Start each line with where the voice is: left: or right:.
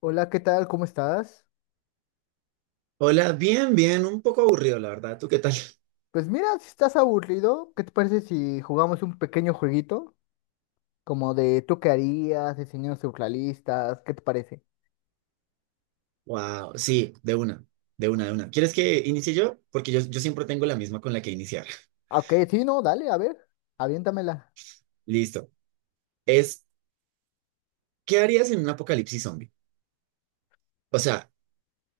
left: Hola, ¿qué tal? ¿Cómo estás?
right: Hola, bien, bien, un poco aburrido, la verdad. ¿Tú qué tal?
left: Pues mira, si estás aburrido, ¿qué te parece si jugamos un pequeño jueguito? Como de tú qué harías, diseños surrealistas, ¿qué te parece?
right: Wow, sí, de una, de una, de una. ¿Quieres que inicie yo? Porque yo siempre tengo la misma con la que iniciar.
left: Ah, ok, sí, no, dale, a ver, aviéntamela.
right: Listo. Es, ¿Qué harías en un apocalipsis zombie? O sea,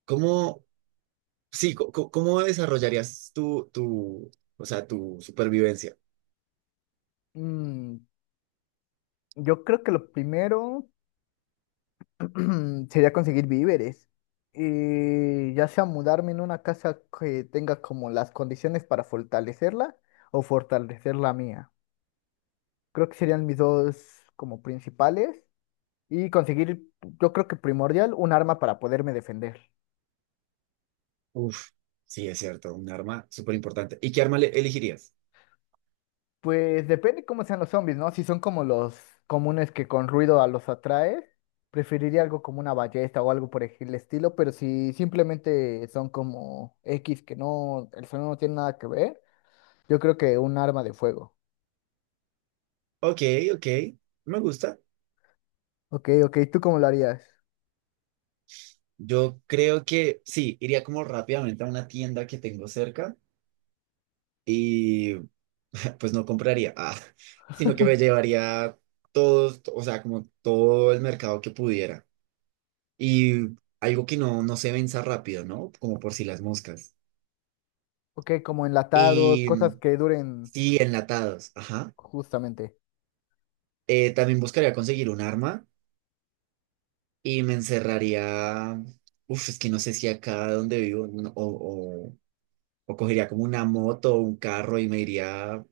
right: ¿cómo, sí, cómo desarrollarías o sea, tu supervivencia?
left: Mm, yo creo que lo primero sería conseguir víveres. Y ya sea mudarme en una casa que tenga como las condiciones para fortalecerla o fortalecer la mía. Creo que serían mis dos como principales. Y conseguir, yo creo que primordial, un arma para poderme defender.
right: Uf, sí, es cierto, un arma súper importante. ¿Y qué arma elegirías?
left: Pues depende cómo sean los zombies, ¿no? Si son como los comunes que con ruido a los atraes, preferiría algo como una ballesta o algo por el estilo, pero si simplemente son como X que no, el sonido no tiene nada que ver, yo creo que un arma de fuego.
right: Ok, ok, me gusta.
left: Ok, ok, ¿tú cómo lo harías?
right: Yo creo que sí, iría como rápidamente a una tienda que tengo cerca y pues no compraría, sino que me llevaría todos, o sea, como todo el mercado que pudiera. Y algo que no se venza rápido, ¿no? Como por si las moscas.
left: Ok, como enlatados,
right: Y
left: cosas que duren
right: sí, enlatados, ajá.
left: justamente.
right: También buscaría conseguir un arma y me encerraría, uf, es que no sé si acá donde vivo, no, o cogería como una moto o un carro y me iría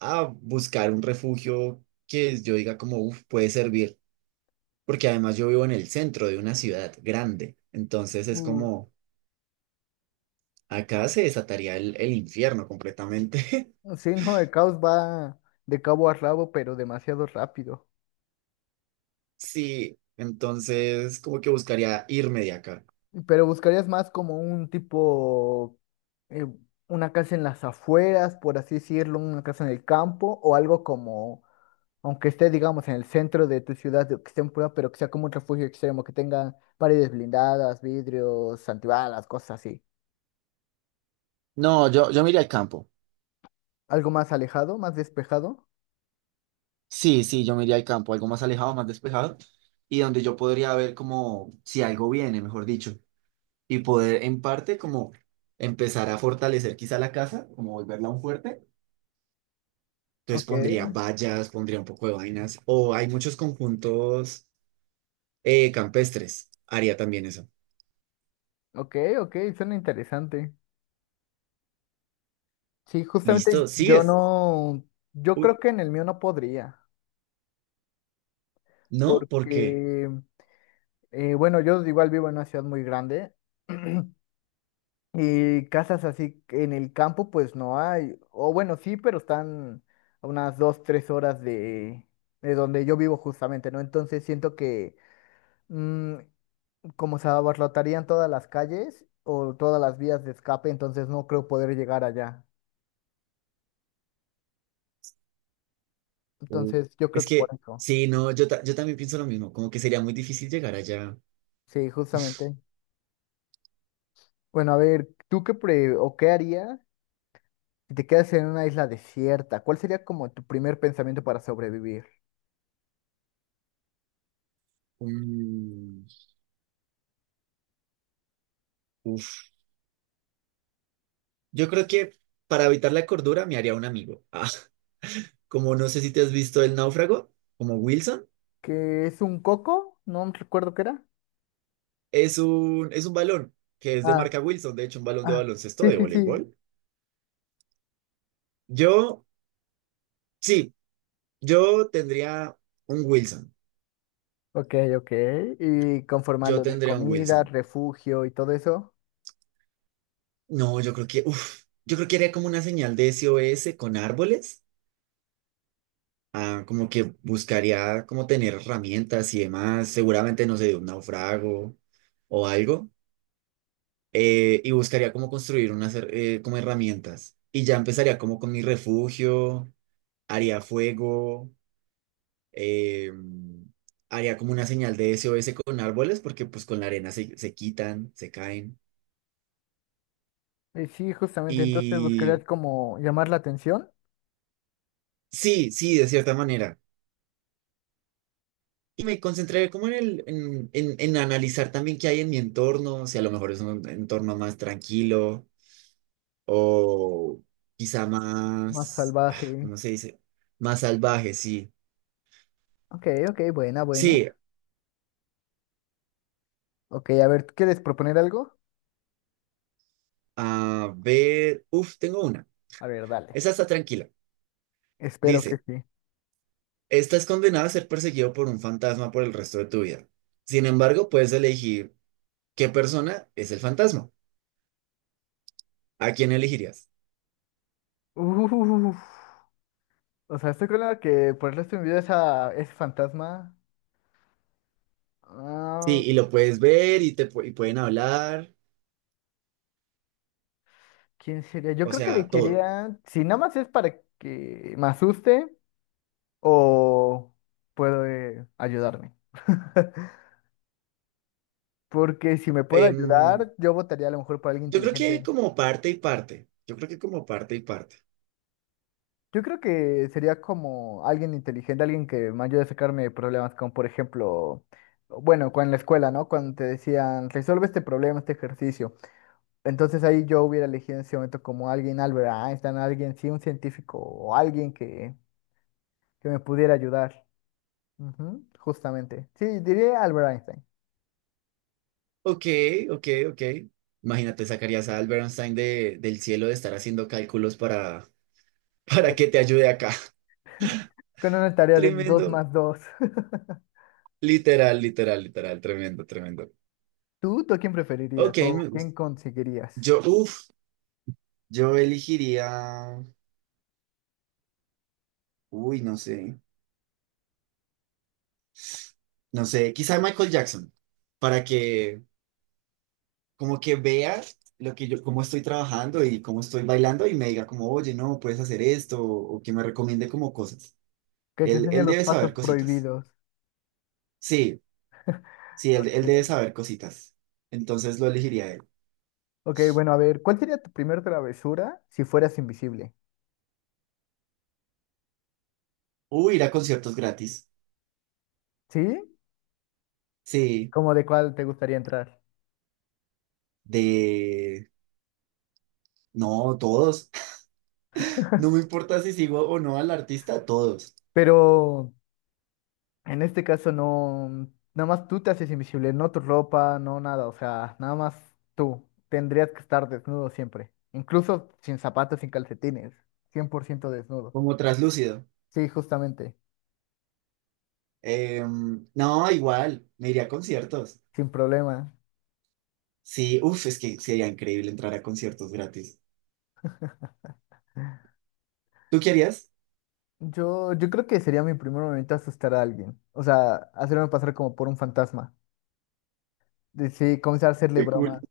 right: a buscar un refugio que yo diga como, uf, puede servir porque además yo vivo en el centro de una ciudad grande, entonces es
left: Uf,
right: como, acá se desataría el infierno completamente.
left: sí, no, el caos va de cabo a rabo, pero demasiado rápido.
right: Sí, entonces como que buscaría irme de acá.
left: Pero buscarías más como un tipo, eh, una casa en las afueras, por así decirlo, una casa en el campo, o algo como, aunque esté, digamos, en el centro de tu ciudad, de- que esté en prueba, pero que sea como un refugio extremo, que tenga paredes blindadas, vidrios, antibalas, cosas así.
right: No, yo me iría al campo.
left: Algo más alejado, más despejado.
right: Sí, sí, yo me iría al campo, algo más alejado, más despejado, y donde yo podría ver como si algo viene, mejor dicho, y poder en parte como empezar a fortalecer quizá la casa, como volverla un fuerte. Entonces
left: Ok,
right: pondría vallas, pondría un poco de vainas, o hay muchos conjuntos. Campestres. Haría también eso.
left: ok, ok, suena interesante. Sí, justamente
right: ¿Listo?
left: yo
right: ¿Sigues?
left: no, yo
right: Uy,
left: creo que en el mío no podría,
right: ¿no? ¿Por qué?
left: porque bueno, yo igual vivo en una ciudad muy grande y casas así en el campo pues no hay, o bueno, sí, pero están a unas 2, 3 horas de donde yo vivo justamente, ¿no? Entonces siento que mm, como se abarrotarían todas las calles o todas las vías de escape, entonces no creo poder llegar allá.
right: Uy,
left: Entonces yo creo
right: es
left: que por
right: que,
left: eso,
right: sí, no, yo, yo también pienso lo mismo. Como que sería muy difícil llegar allá.
left: sí, justamente. Bueno, a ver, ¿tú qué pre o qué harías si te quedas en una isla desierta? ¿Cuál sería como tu primer pensamiento para sobrevivir?
right: Mm, uf. Yo creo que para evitar la cordura me haría un amigo. Como no sé si te has visto El Náufrago, como Wilson.
left: Que es un coco, no recuerdo qué era.
right: Es un balón que es de
left: Ah,
right: marca Wilson. De hecho, un balón de
left: ah,
right: baloncesto,
left: sí,
right: de
left: sí, sí.
right: voleibol. Yo, sí, yo tendría un Wilson.
left: Ok, ok. Y conforme a
right: Yo
left: lo de
right: tendría un
left: comida,
right: Wilson.
left: refugio y todo eso.
right: No, yo creo que, uf, yo creo que haría como una señal de SOS con árboles, como que buscaría como tener herramientas y demás, seguramente no sé, de un naufrago o algo, y buscaría como construir unas como herramientas. Y ya empezaría como con mi refugio, haría fuego, eh, haría como una señal de SOS con árboles, porque pues con la arena se quitan, se caen.
left: Y sí, justamente, entonces
right: Y
left: buscarías como llamar la atención.
right: sí, sí, de cierta manera. Y me concentré como en, en analizar también qué hay en mi entorno, si a lo mejor es un entorno más tranquilo o quizá
left: Más
right: más,
left: salvaje.
right: ¿cómo se dice? Más salvaje, sí.
left: Ok, ok, buena,
right: Sí,
left: buena. Ok, a ver, ¿quieres proponer algo?
right: a ver, uf, tengo una.
left: A ver, dale.
right: Esa está tranquila.
left: Espero que
right: Dice,
left: sí.
right: estás condenado a ser perseguido por un fantasma por el resto de tu vida. Sin embargo, puedes elegir qué persona es el fantasma. ¿A quién elegirías?
left: Uf, o sea, estoy con la que por el resto de mi vida esa, ese fantasma.
right: Sí,
left: ah,
right: y lo puedes ver y te y pueden hablar,
left: ¿Quién sería? Yo
right: o
left: creo que le
right: sea, todo.
left: quería. Si nada más es para que me asuste, o puede ayudarme. Porque si me puede
right: Em,
left: ayudar, yo votaría a lo mejor por alguien
right: yo creo que
left: inteligente.
right: como parte y parte. Yo creo que como parte y parte.
left: Yo creo que sería como alguien inteligente, alguien que me ayude a sacarme de problemas, como por ejemplo, bueno, cuando en la escuela, ¿no? Cuando te decían, resuelve este problema, este ejercicio. Entonces ahí yo hubiera elegido en ese momento como alguien, Albert Einstein, alguien, sí, un científico o alguien que me pudiera ayudar. Ujú, justamente. Sí, diría Albert Einstein.
right: Ok, ok, ok. Imagínate, sacarías a Albert Einstein de, del cielo de estar haciendo cálculos para, para que te ayude acá.
left: Con una tarea de dos
right: Tremendo.
left: más dos.
right: Literal, literal, literal. Tremendo, tremendo.
left: ¿Tú a quién preferirías
right: Ok,
left: o
right: me
left: quién
right: gusta.
left: conseguirías?
right: Yo, uff, yo elegiría. Uy, no sé. No sé, quizá Michael Jackson. Para que, como que vea lo que yo, cómo estoy trabajando y cómo estoy bailando y me diga como, oye, no, puedes hacer esto, o que me recomiende como cosas.
left: Que te enseñe
right: Él
left: los
right: debe
left: pasos
right: saber cositas.
left: prohibidos.
right: Sí, sí, él debe
left: Ok.
right: saber cositas. Entonces lo elegiría él.
left: Ok, bueno, a ver, ¿cuál sería tu primer travesura si fueras invisible?
right: O ir a conciertos gratis.
left: ¿Sí?
right: Sí,
left: ¿Cómo de cuál te gustaría entrar?
right: de... No, todos. No me importa si sigo o no al artista, todos.
left: Pero en este caso no, nada más tú te haces invisible, no tu ropa, no nada, o sea, nada más tú. Tendrías que estar desnudo siempre, incluso sin zapatos, sin calcetines, 100% desnudo.
right: Como traslúcido.
left: Sí, justamente,
right: No, igual, me iría a conciertos.
left: sin problema.
right: Sí, uff, es que sería increíble entrar a conciertos gratis. ¿Tú querías?
left: Yo creo que sería mi primer momento asustar a alguien. O sea, hacerme pasar como por un fantasma. Sí, comenzar a hacerle
right: Qué cool.
left: bromas.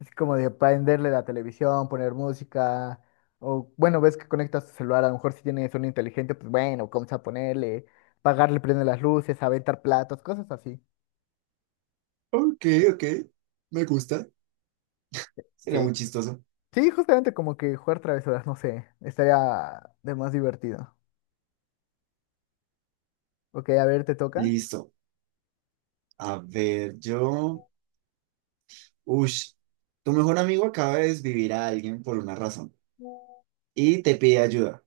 left: Es como de prenderle la televisión, poner música. O bueno, ves que conectas tu celular. A lo mejor si tienes un inteligente, pues bueno, comienza a ponerle, pagarle, prende las luces, aventar platos, cosas así.
right: Ok, ok. Me gusta. Sería
left: Sí.
right: muy chistoso.
left: Sí, justamente como que jugar travesuras, no sé. Estaría de más divertido. Ok, a ver, ¿te toca?
right: Listo. A ver, yo. Ush. Tu mejor amigo acaba de desvivir a alguien por una razón y te pide ayuda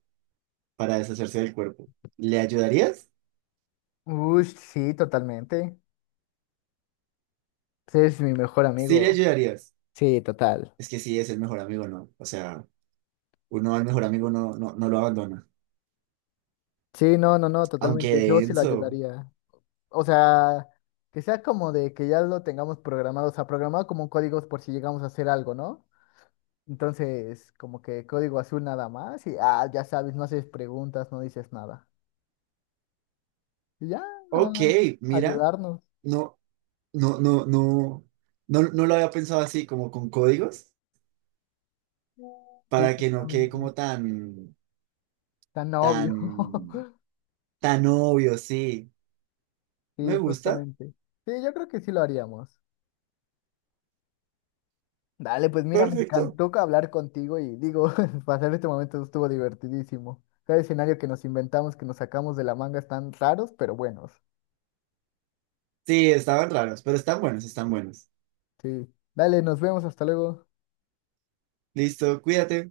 right: para deshacerse del cuerpo. ¿Le ayudarías?
left: Uy, sí, totalmente. Pues eres mi mejor
right: Sí, le
left: amigo.
right: ayudarías.
left: Sí, total.
right: Es que sí, es el mejor amigo, ¿no? O sea, uno al mejor amigo no, no lo abandona.
left: Sí, no, no, no,
right: Aunque
left: totalmente. Yo sí lo
right: denso.
left: ayudaría. O sea, que sea como de que ya lo tengamos programado, o sea, programado como códigos por si llegamos a hacer algo, ¿no? Entonces, como que código azul nada más y, ya sabes, no haces preguntas, no dices nada. Y ya, nada
right: Ok,
left: más,
right: mira.
left: ayudarnos.
right: No, no, no, no. No, no lo había pensado así, como con códigos,
left: Sí,
right: para que no quede
left: justamente.
right: como tan.
left: Tan obvio.
right: Tan, tan obvio, sí.
left: Sí,
right: Me gusta.
left: justamente. Sí, yo creo que sí lo haríamos. Dale, pues mira, me
right: Perfecto.
left: encantó que hablar contigo y digo, pasar este momento estuvo divertidísimo. Cada escenario que nos inventamos, que nos sacamos de la manga están raros, pero buenos.
right: Sí, estaban raros, pero están buenos, están buenos.
left: Sí. Dale, nos vemos, hasta luego.
right: Listo, cuídate.